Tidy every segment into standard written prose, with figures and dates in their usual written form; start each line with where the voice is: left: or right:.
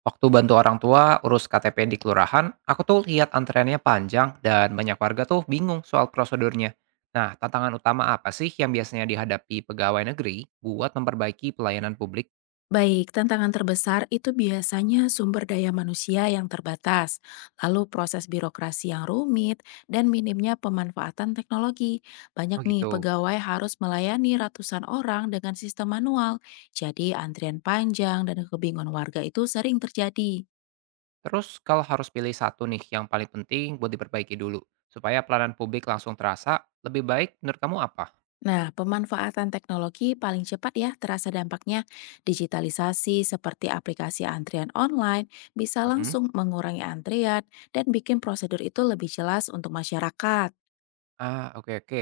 right: Waktu bantu orang tua urus KTP di kelurahan, aku tuh lihat antreannya panjang dan banyak warga tuh bingung soal prosedurnya. Nah, tantangan utama apa sih yang biasanya dihadapi pegawai negeri buat memperbaiki pelayanan publik?
left: Baik, tantangan terbesar itu biasanya sumber daya manusia yang terbatas, lalu proses birokrasi yang rumit, dan minimnya pemanfaatan teknologi.
right: Oh
left: Banyak nih
right: gitu.
left: pegawai harus melayani ratusan orang dengan sistem manual, jadi antrian panjang dan kebingungan warga itu sering terjadi.
right: Terus kalau harus pilih satu nih yang paling penting buat diperbaiki dulu, supaya pelayanan publik langsung terasa, lebih baik menurut kamu apa?
left: Nah, pemanfaatan teknologi paling cepat ya terasa dampaknya. Digitalisasi seperti aplikasi antrian online bisa
right: Mhm.
left: langsung mengurangi antrian dan bikin prosedur itu lebih jelas untuk masyarakat.
right: Ah, oke oke.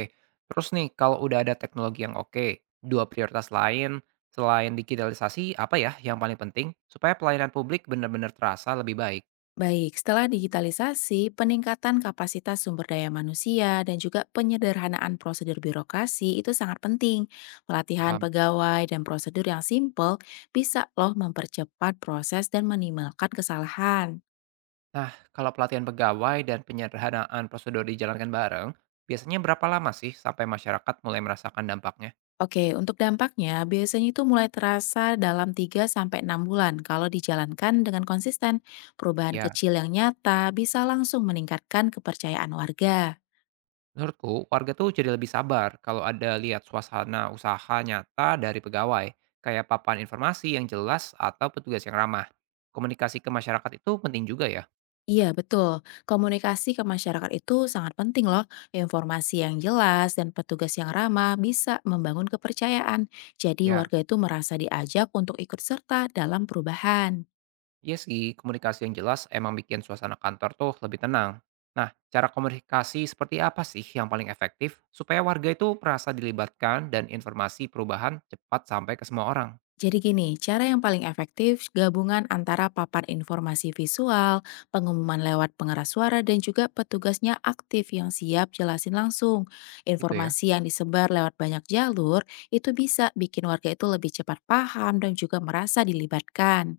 right: Terus nih, kalau udah ada teknologi yang oke, dua prioritas lain selain digitalisasi apa ya yang paling penting supaya pelayanan publik benar-benar terasa lebih baik?
left: Baik, setelah digitalisasi, peningkatan kapasitas sumber daya manusia dan juga penyederhanaan prosedur birokrasi itu sangat penting. Pelatihan
right: Paham?
left: pegawai dan prosedur yang simpel bisa loh mempercepat proses dan minimalkan kesalahan.
right: Nah, kalau pelatihan pegawai dan penyederhanaan prosedur dijalankan bareng, biasanya berapa lama sih sampai masyarakat mulai merasakan dampaknya?
left: Oke, untuk dampaknya biasanya itu mulai terasa dalam 3 sampai 6 bulan kalau dijalankan dengan konsisten. Perubahan
right: Ya,
left: kecil yang nyata bisa langsung meningkatkan kepercayaan warga.
right: menurutku warga tuh jadi lebih sabar kalau ada lihat suasana usaha nyata dari pegawai, kayak papan informasi yang jelas atau petugas yang ramah. Komunikasi ke masyarakat itu penting juga ya.
left: Iya, betul. Komunikasi ke masyarakat itu sangat penting loh. Informasi yang jelas dan petugas yang ramah bisa membangun kepercayaan. Jadi
right: Ya,
left: warga itu merasa diajak untuk ikut serta dalam perubahan.
right: iya sih, komunikasi yang jelas emang bikin suasana kantor tuh lebih tenang. Nah, cara komunikasi seperti apa sih yang paling efektif supaya warga itu merasa dilibatkan dan informasi perubahan cepat sampai ke semua orang?
left: Jadi gini, cara yang paling efektif gabungan antara papan informasi visual, pengumuman lewat pengeras suara, dan juga petugasnya aktif yang siap jelasin langsung.
right: Gitu ya.
left: Informasi yang disebar lewat banyak jalur itu bisa bikin warga itu lebih cepat paham dan juga merasa dilibatkan.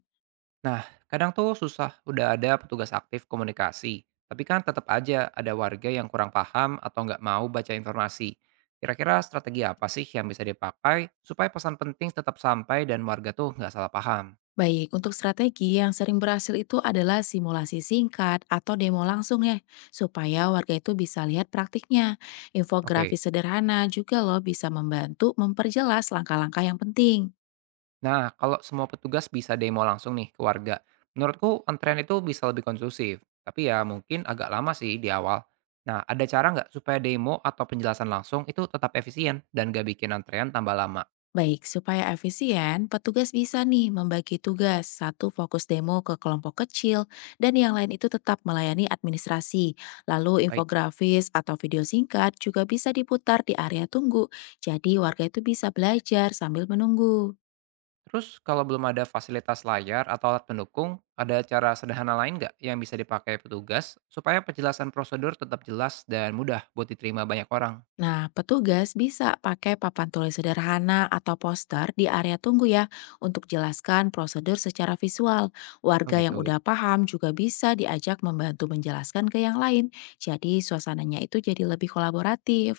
right: Nah, kadang tuh susah udah ada petugas aktif komunikasi, tapi kan tetap aja ada warga yang kurang paham atau nggak mau baca informasi. Kira-kira strategi apa sih yang bisa dipakai supaya pesan penting tetap sampai dan warga tuh nggak salah paham?
left: Baik, untuk strategi yang sering berhasil itu adalah simulasi singkat atau demo langsung ya, supaya warga itu bisa lihat praktiknya.
right: Oke.
left: Infografis sederhana juga loh bisa membantu memperjelas langkah-langkah yang penting.
right: Nah, kalau semua petugas bisa demo langsung nih ke warga, menurutku antrean itu bisa lebih konsumsif. Tapi ya mungkin agak lama sih di awal. Nah, ada cara nggak supaya demo atau penjelasan langsung itu tetap efisien dan nggak bikin antrean tambah lama?
left: Baik, supaya efisien, petugas bisa nih membagi tugas, satu fokus demo ke kelompok kecil, dan yang lain itu tetap melayani administrasi. Lalu
right: Baik.
left: infografis atau video singkat juga bisa diputar di area tunggu, jadi warga itu bisa belajar sambil menunggu.
right: Terus kalau belum ada fasilitas layar atau alat pendukung, ada cara sederhana lain nggak yang bisa dipakai petugas supaya penjelasan prosedur tetap jelas dan mudah buat diterima banyak orang?
left: Nah, petugas bisa pakai papan tulis sederhana atau poster di area tunggu ya untuk jelaskan prosedur secara visual.
right: Oh
left: Warga yang
right: gitu.
left: udah paham juga bisa diajak membantu menjelaskan ke yang lain. Jadi suasananya itu jadi lebih kolaboratif.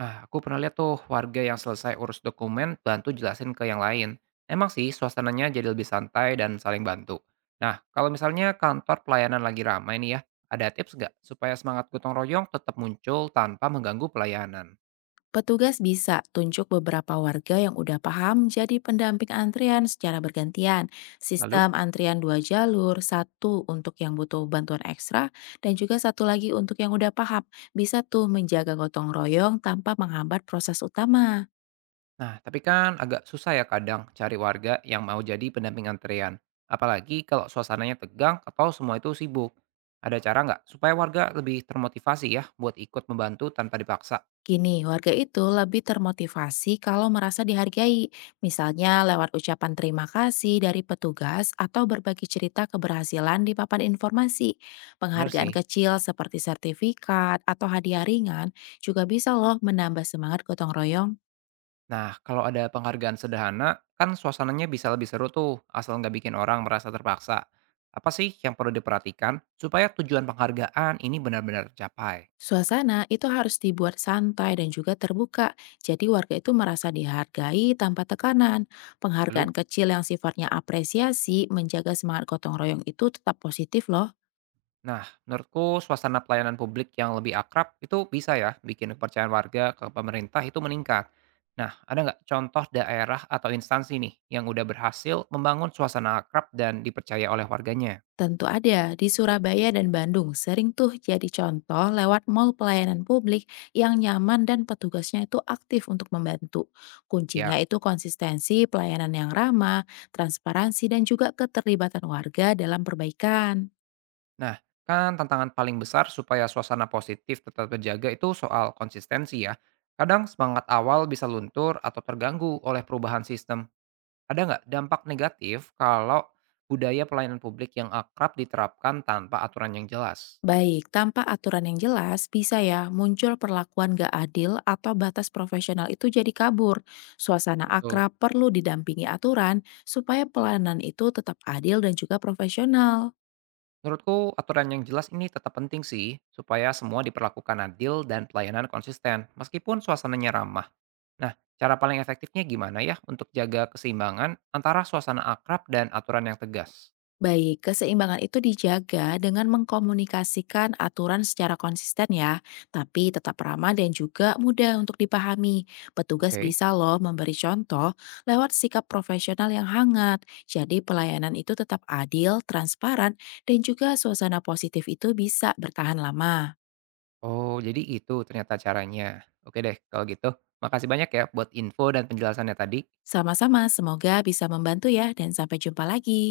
right: Ah, aku pernah lihat tuh warga yang selesai urus dokumen bantu jelasin ke yang lain. Emang sih suasananya jadi lebih santai dan saling bantu. Nah, kalau misalnya kantor pelayanan lagi ramai nih ya, ada tips nggak supaya semangat gotong royong tetap muncul tanpa mengganggu pelayanan?
left: Petugas bisa tunjuk beberapa warga yang udah paham jadi pendamping antrian secara bergantian.
right: Lalu,
left: Sistem antrian dua jalur, satu untuk yang butuh bantuan ekstra dan juga satu lagi untuk yang udah paham. Bisa tuh menjaga gotong royong tanpa menghambat proses utama.
right: nah tapi kan agak susah ya kadang cari warga yang mau jadi pendamping antrean. Apalagi kalau suasananya tegang atau semua itu sibuk. Ada cara nggak supaya warga lebih termotivasi ya buat ikut membantu tanpa dipaksa?
left: Gini, warga itu lebih termotivasi kalau merasa dihargai, misalnya lewat ucapan terima kasih dari petugas atau berbagi cerita keberhasilan di papan informasi.
right: Bener
left: Penghargaan
right: sih.
left: kecil seperti sertifikat atau hadiah ringan juga bisa loh menambah semangat gotong royong.
right: Nah, kalau ada penghargaan sederhana, kan suasananya bisa lebih seru tuh, asal nggak bikin orang merasa terpaksa. Apa sih yang perlu diperhatikan supaya tujuan penghargaan ini benar-benar tercapai?
left: Suasana itu harus dibuat santai dan juga terbuka, jadi warga itu merasa dihargai tanpa tekanan.
right: Lalu,
left: Penghargaan kecil yang sifatnya apresiasi menjaga semangat gotong royong itu tetap positif loh.
right: nah, menurutku suasana pelayanan publik yang lebih akrab itu bisa ya bikin kepercayaan warga ke pemerintah itu meningkat. Nah, ada nggak contoh daerah atau instansi nih yang udah berhasil membangun suasana akrab dan dipercaya oleh warganya?
left: Tentu ada, di Surabaya dan Bandung sering tuh jadi contoh lewat mall pelayanan publik yang nyaman dan petugasnya itu aktif untuk membantu. Kuncinya
right: Ya.
left: itu konsistensi, pelayanan yang ramah, transparansi, dan juga keterlibatan warga dalam perbaikan.
right: Nah, kan tantangan paling besar supaya suasana positif tetap terjaga itu soal konsistensi ya. Kadang semangat awal bisa luntur atau terganggu oleh perubahan sistem. Ada nggak dampak negatif kalau budaya pelayanan publik yang akrab diterapkan tanpa aturan yang jelas?
left: Baik, tanpa aturan yang jelas, bisa ya muncul perlakuan gak adil atau batas profesional itu jadi kabur. Suasana
right: Betul.
left: akrab perlu didampingi aturan supaya pelayanan itu tetap adil dan juga profesional.
right: Menurutku aturan yang jelas ini tetap penting sih supaya semua diperlakukan adil dan pelayanan konsisten meskipun suasananya ramah. Nah, cara paling efektifnya gimana ya untuk jaga keseimbangan antara suasana akrab dan aturan yang tegas?
left: Baik, keseimbangan itu dijaga dengan mengkomunikasikan aturan secara konsisten ya, tapi tetap ramah dan juga mudah untuk dipahami. Petugas
right: Oke.
left: bisa loh memberi contoh lewat sikap profesional yang hangat. Jadi pelayanan itu tetap adil, transparan, dan juga suasana positif itu bisa bertahan lama.
right: Oh, jadi itu ternyata caranya. Oke deh, kalau gitu. Makasih banyak ya buat info dan penjelasannya tadi.
left: Sama-sama, semoga bisa membantu ya dan sampai jumpa lagi.